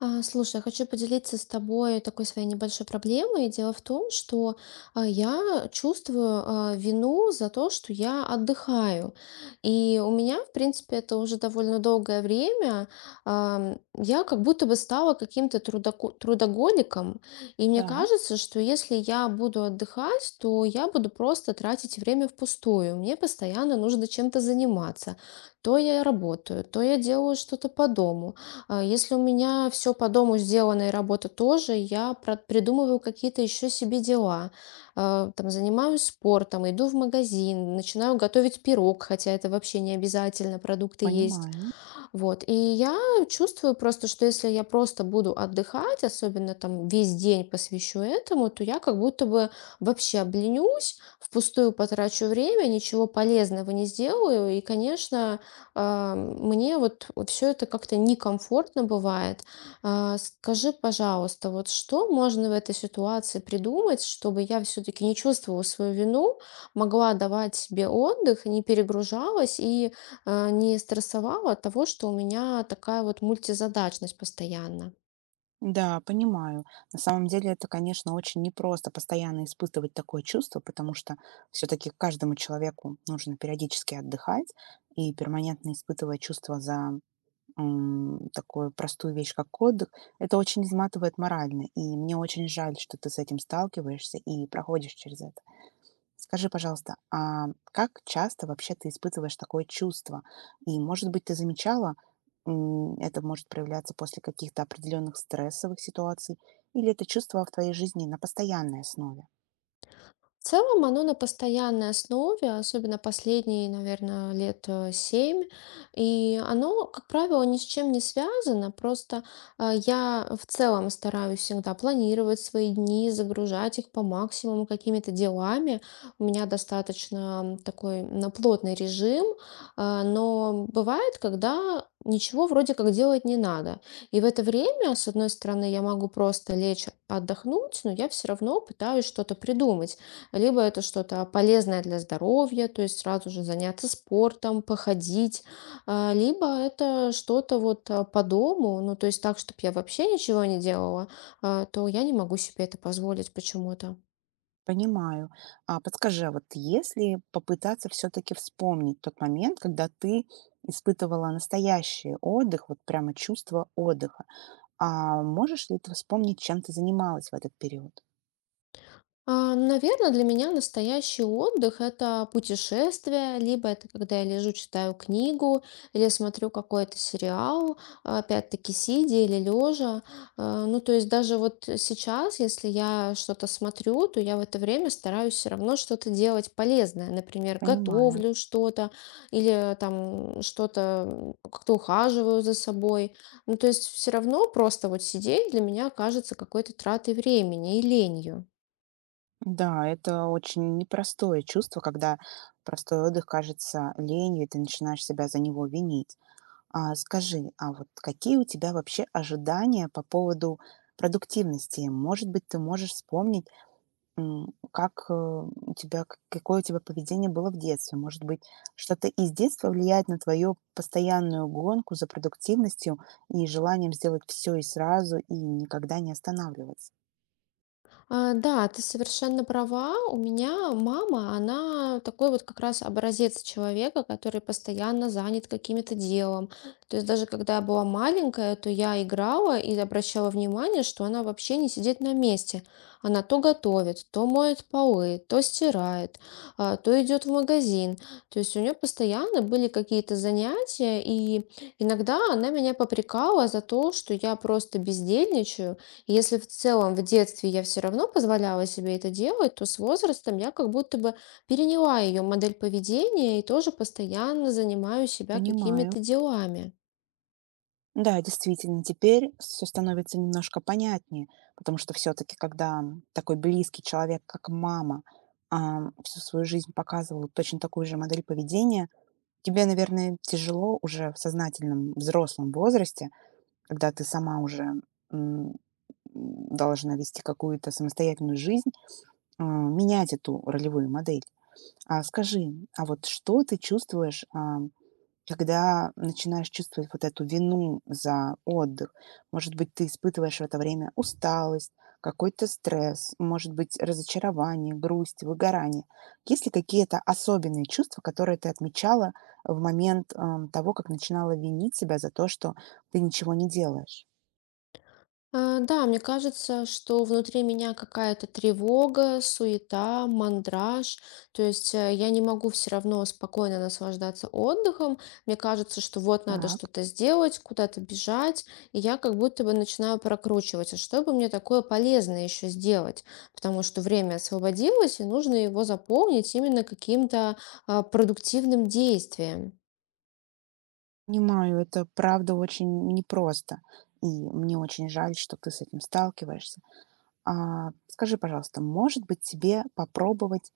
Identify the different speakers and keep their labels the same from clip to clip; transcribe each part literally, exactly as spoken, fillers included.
Speaker 1: А, Слушай, я хочу поделиться с тобой такой своей небольшой проблемой. Дело в том, что а, я чувствую а, вину за то, что я отдыхаю. И у меня, в принципе, это уже довольно долгое время. ам, Я как будто бы стала каким-то трудоко- трудоголиком. И мне
Speaker 2: Да,
Speaker 1: кажется, что если я буду отдыхать, то я буду просто тратить время впустую. Мне постоянно нужно чем-то заниматься. То я работаю, то я делаю что-то по дому. А, Если у меня все по дому сделано и работа тоже, я про- придумываю какие-то еще себе дела. А, Там занимаюсь спортом, иду в магазин, начинаю готовить пирог, хотя это вообще не обязательно, продукты есть.
Speaker 2: понимаю.
Speaker 1: Вот, и я чувствую просто, что если я просто буду отдыхать, особенно там весь день посвящу этому, то я как будто бы вообще обленюсь, впустую потрачу время, ничего полезного не сделаю. И, конечно, а, мне вот все это как-то некомфортно бывает. А, Скажи, пожалуйста, вот что можно в этой ситуации придумать, чтобы я все-таки не чувствовала свою вину, могла давать себе отдых, не перегружалась и э, не стрессовала от того, что у меня такая вот мультизадачность постоянно.
Speaker 2: Да, понимаю. На самом деле это, конечно, очень непросто постоянно испытывать такое чувство, потому что все-таки каждому человеку нужно периодически отдыхать и перманентно испытывая чувство за м, такую простую вещь, как отдых, это очень изматывает морально. И мне очень жаль, что ты с этим сталкиваешься и проходишь через это. Скажи, пожалуйста, а как часто вообще ты испытываешь такое чувство? И, может быть, ты замечала, м, это может проявляться после каких-то определенных стрессовых ситуаций, или это чувство в твоей жизни на постоянной основе?
Speaker 1: В целом оно на постоянной основе, особенно последние, наверное, лет э, семь. И оно, как правило, ни с чем не связано. Просто а, я в целом стараюсь всегда планировать свои дни, загружать их по максимуму какими-то делами. У меня достаточно м, такой на плотный режим, а, но бывает, когда ничего вроде как делать не надо. И в это время, с одной стороны, я могу просто лечь отдохнуть, но я все равно пытаюсь что-то придумать, либо это что-то полезное для здоровья, то есть сразу же заняться спортом, походить, а, либо это что-то вот а, по дому, ну, то есть так, чтобы я вообще ничего не делала, а, то я не могу себе это позволить почему-то.
Speaker 2: Понимаю. А подскажи, а вот если попытаться все-таки вспомнить тот момент, когда ты испытывала настоящий отдых, вот прямо чувство отдыха, а можешь ли ты вспомнить, чем ты занималась в этот период?
Speaker 1: Наверное, для меня настоящий отдых – это путешествие, либо это когда я лежу, читаю книгу, или смотрю какой-то сериал, а, опять-таки сидя или лежа. А, Ну, то есть даже вот сейчас, если я что-то смотрю, то я в это время стараюсь все равно что-то делать полезное. Например,
Speaker 2: Понимаю.
Speaker 1: готовлю что-то или там что-то м, как-то ухаживаю за собой. Ну, то есть все равно просто вот сидеть для меня кажется какой-то тратой времени и ленью.
Speaker 2: Да, это очень непростое чувство, когда простой отдых кажется ленью, и ты начинаешь себя за него винить. А скажи, а вот какие у тебя вообще ожидания по поводу продуктивности? Может быть, ты можешь вспомнить, м, как э, у тебя, к- какое у тебя поведение было в детстве? Может быть, что-то из детства влияет на твою постоянную гонку за продуктивностью и желанием сделать все и сразу, и никогда не останавливаться?
Speaker 1: А, Да, ты совершенно права. У меня мама, она такой вот как раз образец человека, который постоянно занят каким-то делом. То есть даже когда я была маленькая, то я играла и обращала внимание, что она вообще не сидит на месте. Она то готовит, то моет полы, то стирает, а, то идет в магазин. То есть у нее постоянно были какие-то занятия, и иногда она меня попрекала за то, что я просто бездельничаю, если в целом в детстве я все равно позволяла себе это делать, то с возрастом я как будто бы переняла ее модель поведения и тоже постоянно занимаю себя
Speaker 2: Понимаю.
Speaker 1: какими-то делами.
Speaker 2: Да, действительно, теперь все становится немножко понятнее, потому что все таки когда м, такой близкий человек, как мама, а, всю свою жизнь показывала точно такую же модель поведения, тебе, наверное, тяжело уже в сознательном взрослом возрасте, когда ты сама уже, м, должна вести какую-то самостоятельную жизнь, а, менять эту ролевую модель. А скажи, а вот что ты чувствуешь, а, когда начинаешь чувствовать вот эту вину за отдых, может быть, ты испытываешь в это время усталость, какой-то стресс, может быть, разочарование, грусть, выгорание. Есть ли какие-то особенные чувства, которые ты отмечала в момент ам, того, как начинала винить себя за то, что ты ничего не делаешь?
Speaker 1: А, Да, мне кажется, что внутри меня какая-то тревога, суета, мандраж. То есть э, я не могу все равно спокойно наслаждаться отдыхом. Мне кажется, что вот надо
Speaker 2: Так,
Speaker 1: что-то сделать, куда-то бежать. И я как будто бы начинаю прокручивать, а что бы мне такое полезное еще сделать? Потому что время освободилось, и нужно его заполнить именно каким-то а, продуктивным действием.
Speaker 2: понимаю, это правда очень непросто. И мне очень жаль, что ты с этим сталкиваешься. А скажи, пожалуйста, может быть, тебе попробовать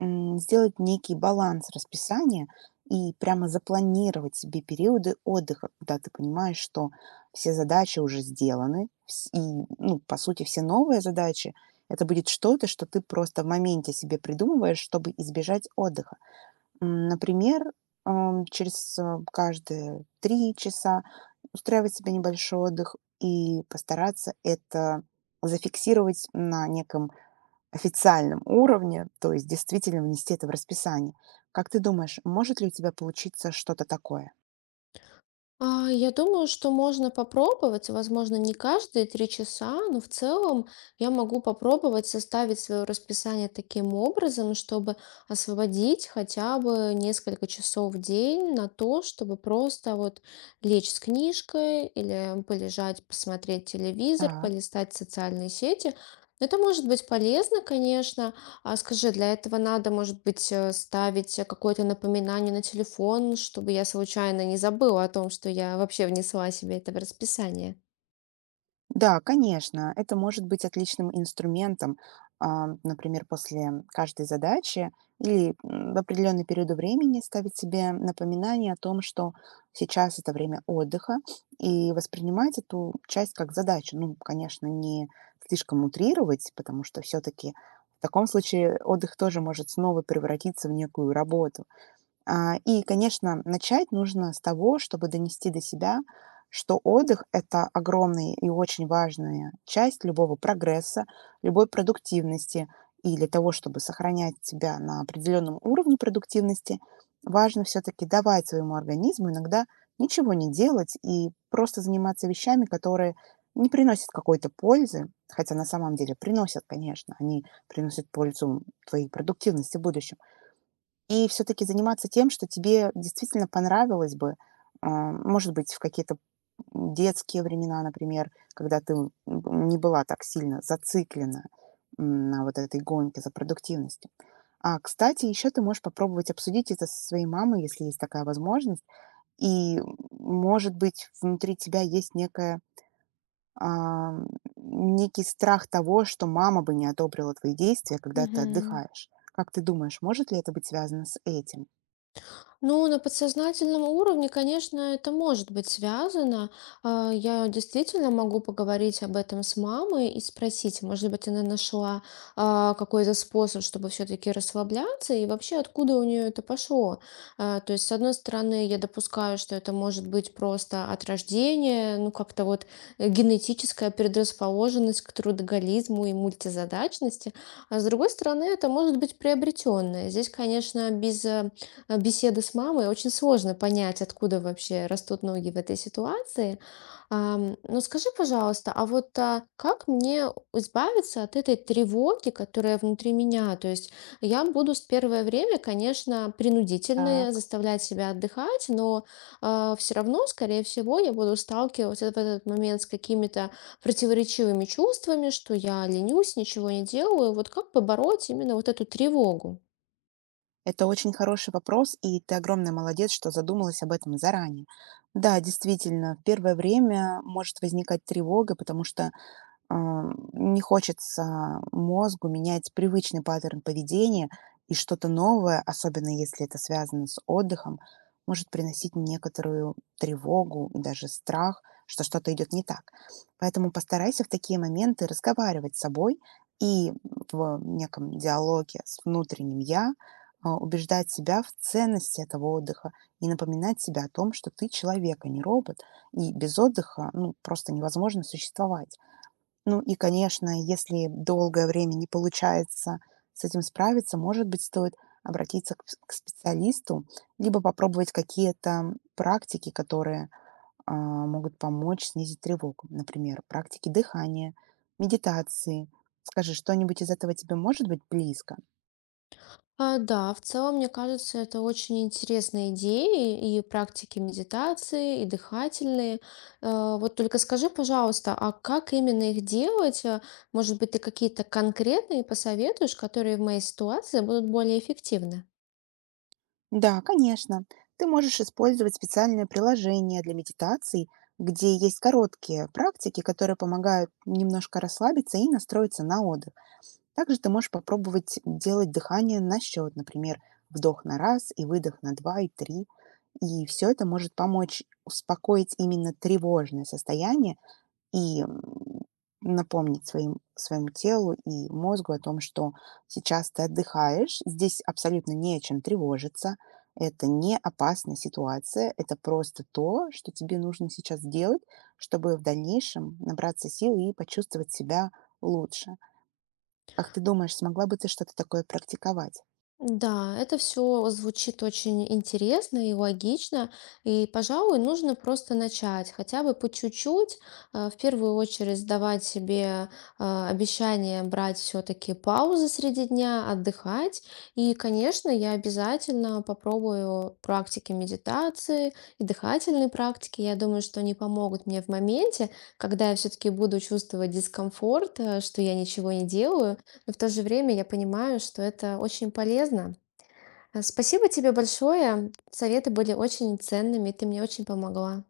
Speaker 2: м, сделать некий баланс расписания и прямо запланировать себе периоды отдыха, когда ты понимаешь, что все задачи уже сделаны, вс- и, ну, по сути, все новые задачи, это будет что-то, что ты просто в моменте себе придумываешь, чтобы избежать отдыха. М, Например, ам, через а, каждые три часа устраивать себе небольшой отдых и постараться это зафиксировать на неком официальном уровне, то есть действительно внести это в расписание. Как ты думаешь, может ли у тебя получиться что-то такое?
Speaker 1: А, Я думаю, что можно попробовать, возможно, не каждые три часа, но в целом я могу попробовать составить свое расписание таким образом, чтобы освободить хотя бы несколько часов в день на то, чтобы просто вот лечь с книжкой или полежать, посмотреть телевизор, полистать социальные сети. Это может быть полезно, конечно. А скажи, для этого надо, может быть, э, ставить э, какое-то напоминание на телефон, чтобы я случайно не забыла о том, что я вообще внесла себе это в расписание?
Speaker 2: Да, конечно, это может быть отличным инструментом, а, например, после каждой задачи или м, в определенный период времени ставить себе напоминание о том, что сейчас это время отдыха, и воспринимать эту часть как задачу. Ну, конечно, не слишком утрировать, потому что все-таки в таком случае отдых тоже может снова превратиться в некую работу. А, И, конечно, начать нужно с того, чтобы донести до себя, что отдых– это огромная и очень важная часть любого прогресса, любой продуктивности. И для того, чтобы сохранять себя на определенном уровне продуктивности, важно все-таки давать своему организму иногда ничего не делать и просто заниматься вещами, которые не приносят какой-то пользы, хотя на самом деле приносят, конечно, они приносят пользу твоей продуктивности в будущем. И все-таки заниматься тем, что тебе действительно понравилось бы. А, Может быть, в какие-то детские времена, например, когда ты м, не была так сильно зациклена м, на вот этой гонке за продуктивностью. А, кстати, еще ты можешь попробовать обсудить это со своей мамой, если есть такая возможность. И, может быть, внутри тебя есть некая а, некий страх того, что мама бы не одобрила твои действия, когда ты
Speaker 1: Мгм.
Speaker 2: отдыхаешь. Как ты думаешь, может ли это быть связано с этим?
Speaker 1: Ну, на подсознательном уровне, конечно, это может быть связано. А, Я действительно могу поговорить об этом с мамой и спросить, может быть, она нашла а, какой-то способ, чтобы все-таки расслабляться, и вообще откуда у нее это пошло. А, То есть, с одной стороны, я допускаю, что это может быть просто от рождения, ну, как-то вот э, генетическая предрасположенность к трудоголизму и мультизадачности, а с другой стороны, это может быть приобретенное. Здесь, конечно, без э, э, беседу с мамой, очень сложно понять, откуда вообще растут ноги в этой ситуации. Ам, Но скажи, пожалуйста, а вот а, как мне избавиться от этой тревоги, которая внутри меня? То есть я буду с первое время, конечно, принудительно
Speaker 2: Так,
Speaker 1: заставлять себя отдыхать, но все равно, скорее всего, я буду сталкиваться в этот момент с какими-то противоречивыми чувствами, что я ленюсь, ничего не делаю. Вот как побороть именно вот эту тревогу?
Speaker 2: это очень хороший вопрос, и ты огромный молодец, что задумалась об этом заранее. Да, действительно, в первое время может возникать тревога, потому что А, не хочется мозгу менять привычный паттерн поведения, и что-то новое, особенно если это связано с отдыхом, может приносить некоторую тревогу и даже страх, что что-то идет не так. Поэтому постарайся в такие моменты разговаривать с собой и в неком диалоге с внутренним «я» а, убеждать себя в ценности этого отдыха и напоминать себе о том, что ты человек, а не робот, и без отдыха ну, просто невозможно существовать. Ну и, конечно, если долгое время не получается с этим справиться, может быть, стоит обратиться к, пс- к специалисту, либо попробовать какие-то практики, которые а, могут помочь снизить тревогу. Например, практики дыхания, медитации. Скажи, что-нибудь из этого тебе может быть близко?
Speaker 1: А, Да, в целом, мне кажется, это очень интересные идеи и практики медитации, и дыхательные. Э, Вот только скажи, пожалуйста, а как именно их делать? Э, Может быть, ты какие-то конкретные посоветуешь, которые в моей ситуации будут более эффективны?
Speaker 2: Да, конечно. Ты можешь использовать специальное приложение для медитаций, где есть короткие практики, которые помогают немножко расслабиться и настроиться на отдых. Также ты можешь попробовать делать дыхание на счет, например, вдох на раз и выдох на два и три. И все это может помочь успокоить именно тревожное состояние и м, напомнить своим, своему телу и мозгу о том, что сейчас ты отдыхаешь, здесь абсолютно не о чем тревожиться, это не опасная ситуация, это просто то, что тебе нужно сейчас делать, чтобы в дальнейшем набраться сил и почувствовать себя лучше. Как ты думаешь, смогла бы ты что-то такое практиковать?
Speaker 1: Да, это все звучит очень интересно и логично, и, пожалуй, нужно просто начать, хотя бы по чуть-чуть, э, в первую очередь давать себе э, обещание брать все-таки паузы среди дня, отдыхать, и, конечно, я обязательно попробую практики медитации и дыхательные практики, я думаю, что они помогут мне в моменте, когда я все-таки буду чувствовать дискомфорт, э, что я ничего не делаю, но в то же время я понимаю, что это очень полезно. Э, Спасибо тебе большое. Советы были очень ценными, ты мне очень помогла.